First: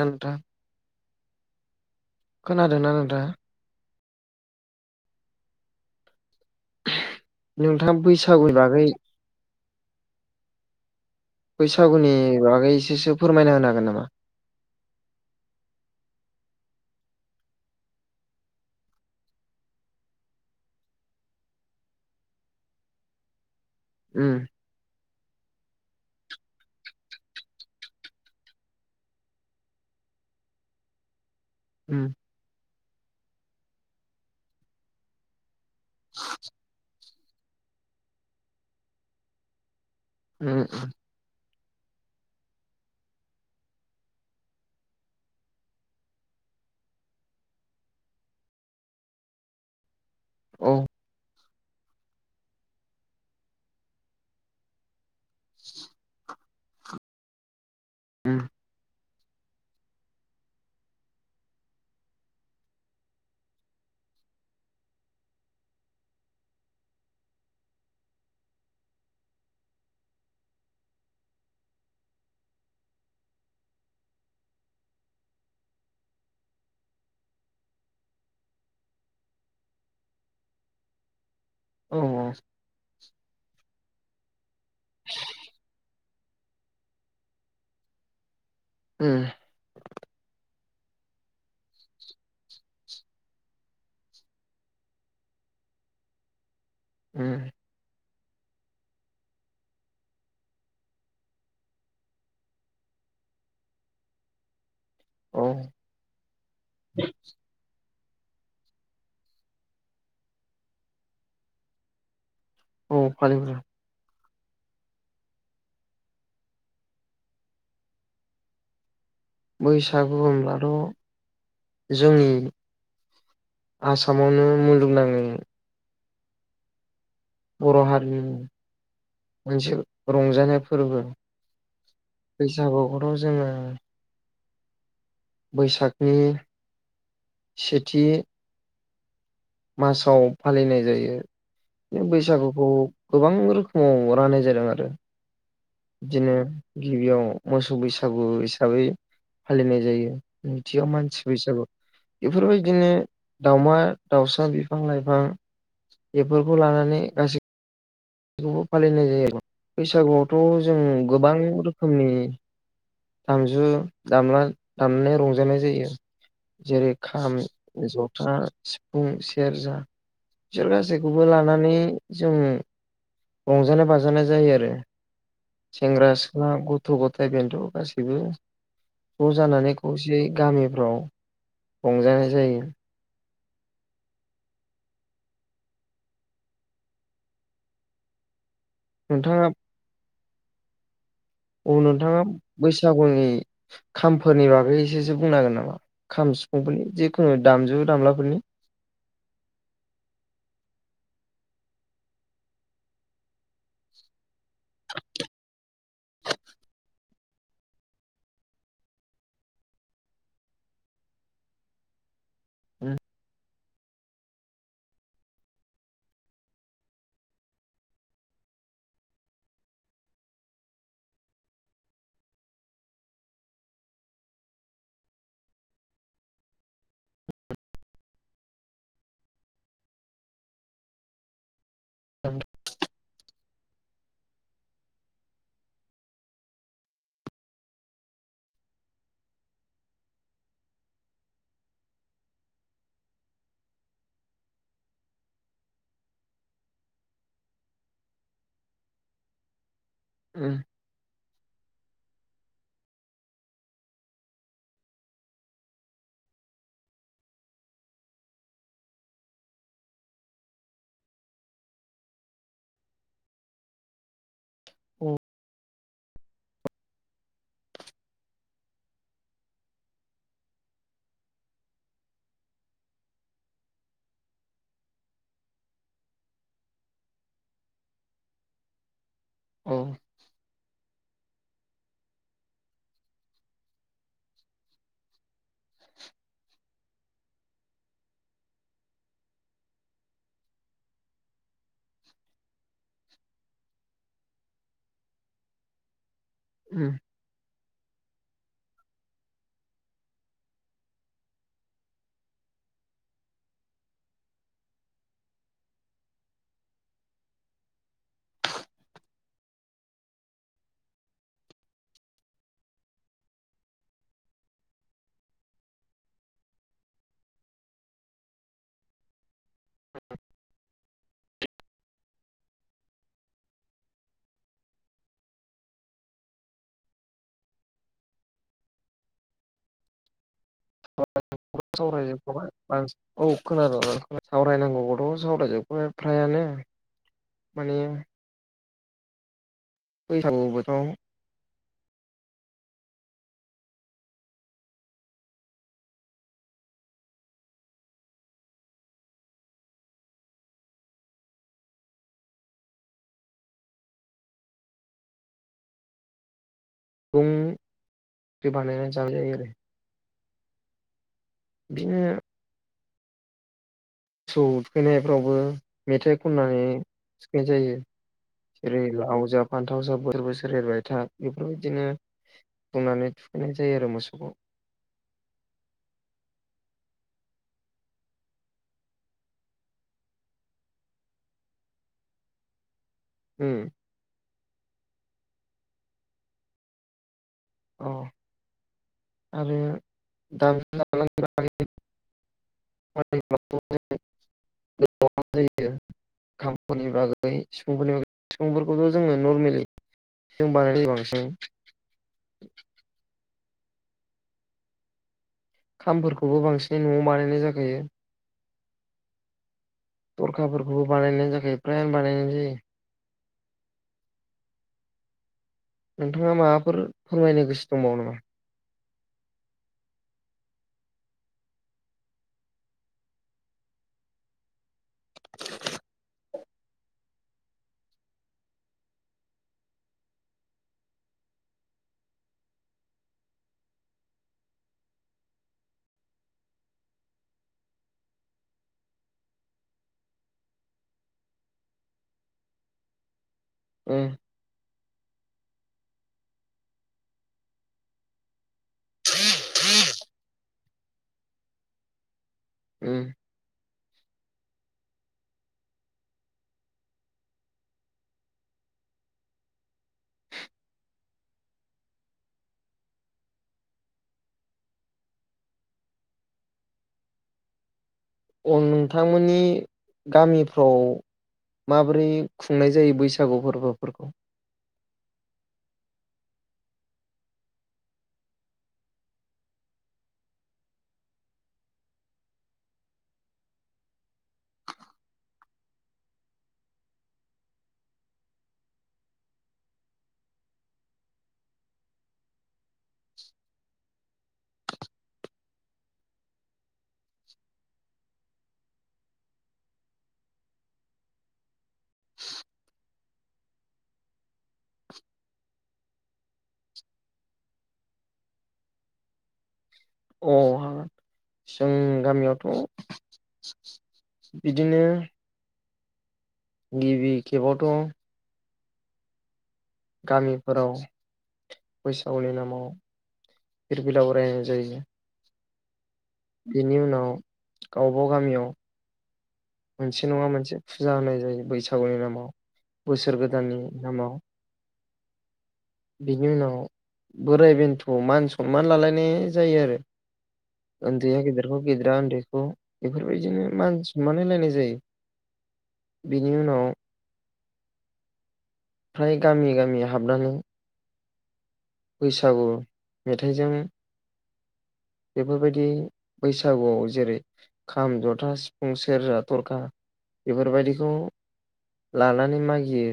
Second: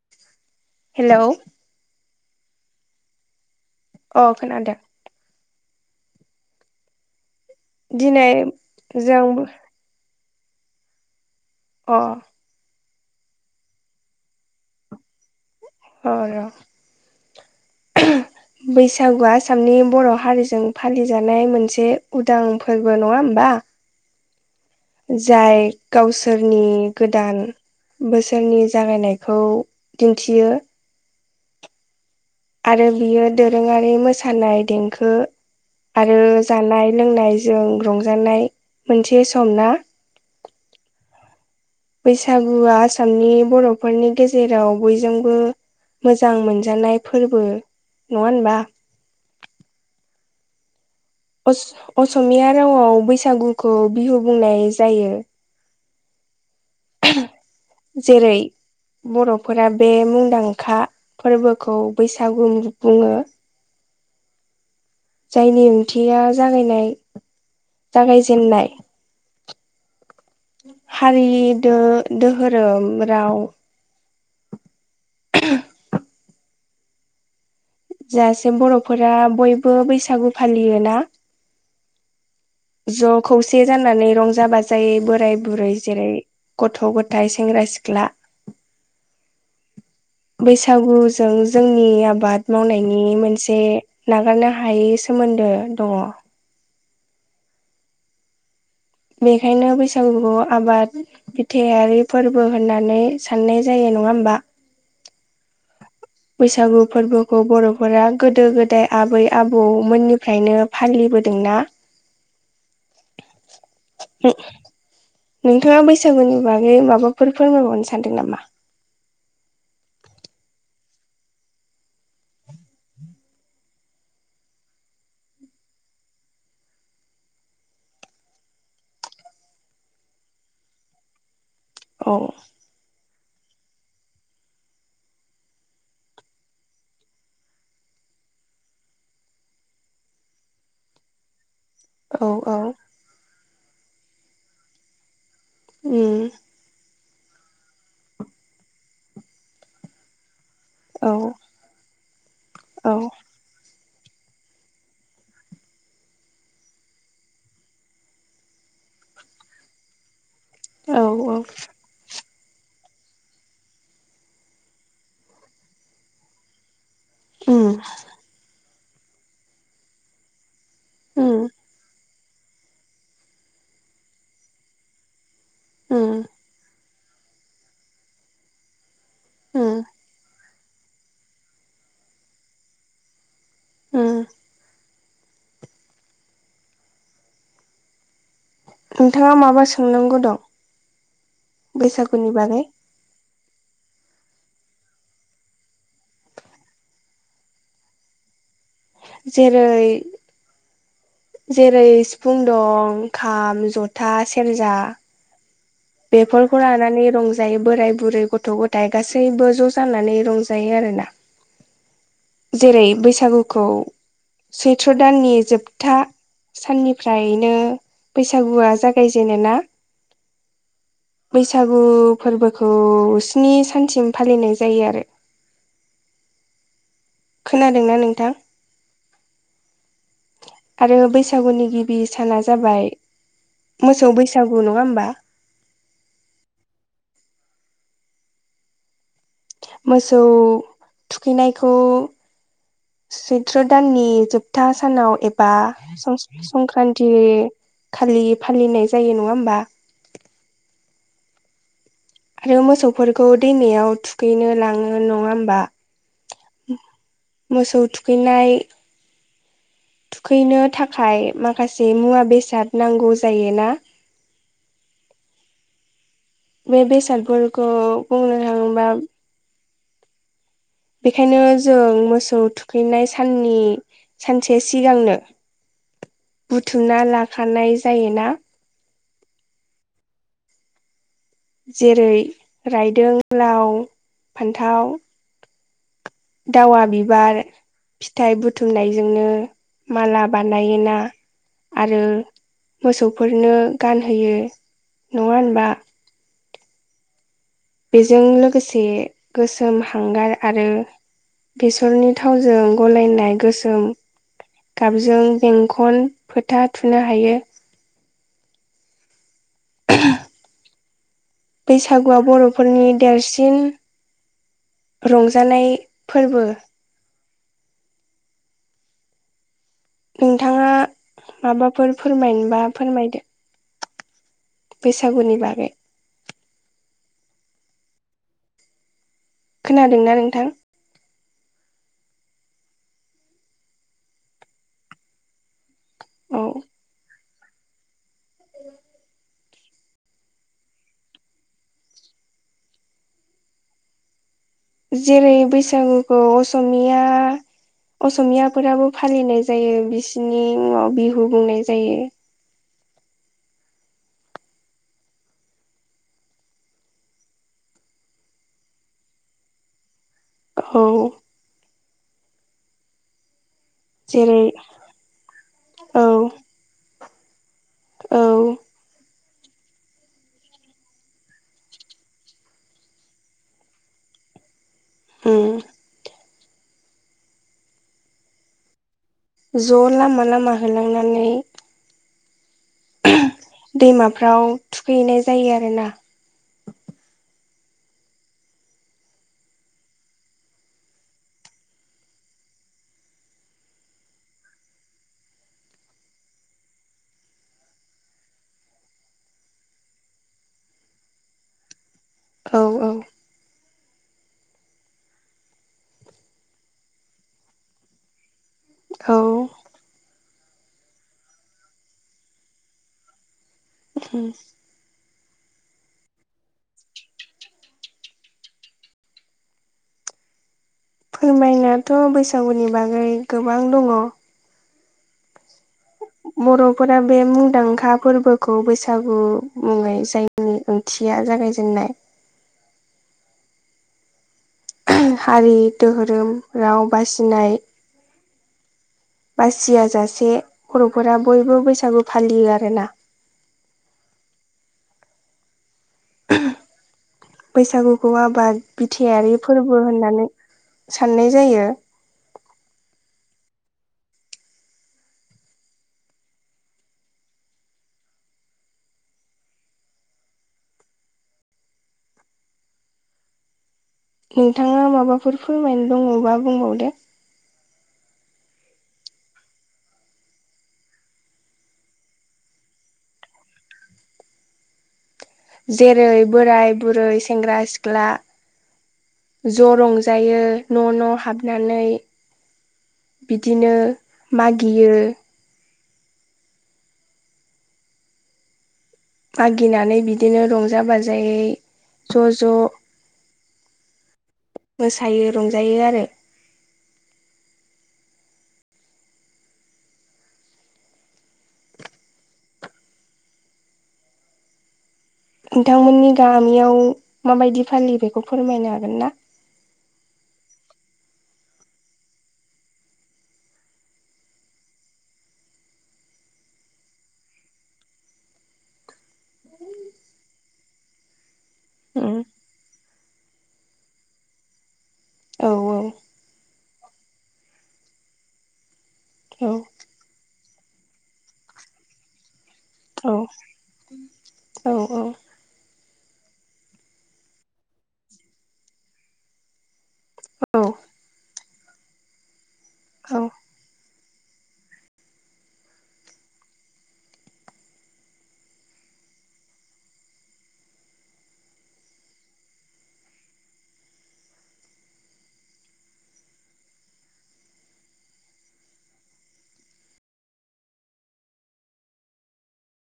उम नोंथां हेल' खोनादोंना नोंथाङा अ खोनादों नोंथाङा बैसागुनि बागै जोंबो अ बैसागुनि बागै एसेसो फोरमायना होनो हागोन नामा अ रो बैसागुआ आसामनि बर' हारिजों फालिजानाय मोनसे उदां फोरबो नङा होमबा उम जाय गावसोरनि गोदान बोसोरनि जागायनायखौ दिन्थियो। उम आरो बियो दोरोङारि मोसानाय देंखो आरो जानाय लोंनायजों रंजानाय मोनसे सम ना उम बैसागुआ आसामनि बर'फोरनि गेजेराव बयजोंबो मोजां मोनजानाय फोरबो नङा होनबा? औ असमिया रावाव बैसागुखौ बिहु बुंनाय जायो। जेरै उम बर'फोरा बे मुंदांखा फोरबोखौ बैसागु बुङो। जायनि ओंथिया जागायनाय जागायजेेननाय हारि दोहोरोम राव [inaudible] [unintelligible] जासे बर'फोरा बयबो बैसागु फालियो ना? औ-औ ज' खौसे जानानै रंजा बाजायै बोराय बुरै जेरै गथ' गथायाइ सेंग्रा सिख्ला उम बैसागुजों जोंनि आबाद मावनायनि मोनसे नागारनो हायै सोमोन्दो दंङ। उम बेखायनो बैसागु आबाद बिथायारि फोरबो होननानै साननाय जायो नङा होमबा? औ बैसागु फोरबोखौ बर'फोरा गोदो गोदाय आबै आबौमोननिफ्रायनो फालिबोदोंना? औ फालि बोदों। नोंथाङा बैसागुनि बागै माबाफोर फोरमायबावनो सानदों नामा? बैसागु बुंब्लाथ' जोंनि आसामावनो मुलुगनाङै बर' हारिनि मोनसे रंजानाय फोरबो औ बैसागु खौथ जोङो बैसागनि सेथि मासाव फालिनाय जायो बि औ औ बैसागुखौ गोबां रोखोमाव राननाय जादों आरो उम बिदिनो गिबियाव मोसौ बैसागु हिसाबै फालिनाय जायो। नैथियाव औ मानसि बैसागु बेफोरबायदिनो औ दाउमा दाउसा बिफां लाइफां बेफोरखौ लानानै गासिब खौबो फालिनाय जायो बैसागुआवथ' जों औ गोबां रोखोमनि दामजु दामला दामनानै रंजानाय जायो जेरै खाम उम ज' हा सिफुं सेरजा बिसोर गासैखौबो उम लानानै जों रंजानाय बाजानाय जायो आरो सेंग्रा उम सिख्ला गथ' गथाय बेन्थ' गासैबो ज' जानानै उम खौसेयै गामिफ्राव रंजानाय जायो। उम नोंथाङा माबा सोंनांगौ दं? औ नोंथाङा बैसागुनि बागै बैसागुनि खामफोरनि बागैसोसो बुंन हांगोन नामा खाम सिफुंफोरनि जिखुनु दामजु दामलाफोरनि जेरै जेरै सिफुं दं खाम जथा सेरजा बेफोरखौ लानानै रंजायो बोराय बुरै गथ' गथाय गासैबो ज' जानानै रंजायो आरोना। [inaudible] जेरै उम बैसागुखौ सैथ्र' दाननि जोबथा साननिफ्रायनो बैसागुआ जागायजेनो ना? बैसागु फोरबोखौ स्नि सानसिम फालिनाय जायो आरो खोनादोंना नोंथां आरो बैसागुनि गिबि बे साना जाबाय मोसौ बैसागु नङा होमबा। मोसौ थुखैनायखौ सैत्र दाननि जोबथा सानाव एबा सं क्रान्ति खालि फालिनाय जायो नङा होमबा। उम आरो मोसौफोरखौ दैमायाव थुखैनो लाङो नङा होमबा। मोसौ थुखैनाय थुखैनो थाखाय माखासे मुवा बेसाद नांगौ जायोना। उम बे बेसादफोरखौ बुंनो थाङोबा बेखायनो जों मोसौ थुखैनाय साननि सानसे सिगांनो बुथुमना लाखानाय जायोना। औ जेरै रायदों लाव फान्थाव दावा बिबार फिथाइ बुथुमनायजोंनो माला बानायोना। आरो मोसौफोरनो गानहोयो नङा होनबा। उम बेजों लोगोसे गोसोम हांगार आरो बेसरनि थावजों गलायनाय गोसोम गाबजों बेंखन फोथा थुनो हायो। बैसागुआ बर'फोरनि देरसिन रंजानाय फोरबो नोंथाङा माबाफोर फोरमायनोबा फोरमायदो। बैसागुनि बागै खोनादोंना नोंथां। सावरायजोबख'बाय औ खोनादों सावरायनांगौ गथ'खौ सावरायजोबख'बाय फ्रायानो औ माने बैसाग बोथोराव जेरै बैसागुखौ असमिया असमियाफोराबो फालिनाय जायो बिसिनि मुंयाव बिहु बुंनाय जायो। दुं बानायनानै जानाय जायो आरो औ बिदिनो मोसौ जेरै थुखैनायफ्रावबो औ मेथाइ खननानै थुखैनाय जायो। औ जेरै लाव जा फान्थाव जा बोसोर बोसोर एरबाय था बेफोरबायदिनो बुंनानै थुखैनाय जायो आरो मोसौखौ उम ज' लामा लामा होलांनानै उम दैमाफ्राव थुखैहैनाय जायो आरो ना अ आरो दाम [unintelligible] [unintelligible] [unintelligible] खामफोरनि बागै सिफुंफोरनि बाग सिफुंफोरखौथ' जोङो नरमेलि जों बानाय [unintelligible] बांसिन औ औ खामफोरखौबो बांसिनै न'आव बानायनाय जाखायो। औ दरखाफोरखौबो बानायनाय जाखायो फ्रायानो बानायनाय जायो उम नोंथाङा माबाफोर फोरमायनो गोसो दंबावो नामा? जोंनाथ' बैसागुनि बागै गोबां दङ। बर'फोरा बे मुंदांखा फोरबोखौ बैसागु मुङै जायो। [unintelligible] ओंथिया जागायजेननाय हारि दोहोरोम राव बासिनाय बासिय जासे बर'फोरा बयबो बैसागु फालियो आरोना। उम [inaudible] बैसागुखौ आबाद बिथायारि फोरबो होननानै साननाय जायो‌ उम नोंथाङा माबाफोर फोरमायनो दङबा बुंबावदो। अ नोंथांमोननि गामिफ्राव माबोरै खुंनाय जायो बैसागु फोरबोफोरखौ? जेरै बोराय बुरै सेंग्रा सिख्ला ज' रंजायो न' न' हाबनानै बिदिनो मागियो। मागिनानै बिदिनो रंजा बाजायै ज' ज' मोसायो रंजायो आरो नोंथांमोननि गामियाव माबायदि फालियो बेखौ फोरमायनो हागोन ना? अ हागोन जों गामियावथ' बिदिनो गिबि खेबावथ' गामिफोराव उम बैसागुनि नामाव फिरफिला उरायहोनाय जायो। औ औ बेनि उनाव गावबा गामियाव औ मोनसे मोनसे नङा मोनसे फुजा होनाय जायो बैसागुनि नामाव औ बोसोर गोदाननि नामाव। औ बिनि उनाव बोराय बेन्थ'आव मान सनमान लालायनाय जायो आरो। औ ओन्दैआ गेदेरखौ गेदेर आ ओन्दैखौ औ बेफोरबायदिनो मान सनमान होलायनाय जायो बिनि उनाव फ्राय गामि गामि हाबनानै बैसागु मेथाइजों बेफोरबायदि बैसागुआव जेरै खाम जथा सिफुं सेरजा थरखा बेफोरबायदिखौ लानानै मागियो।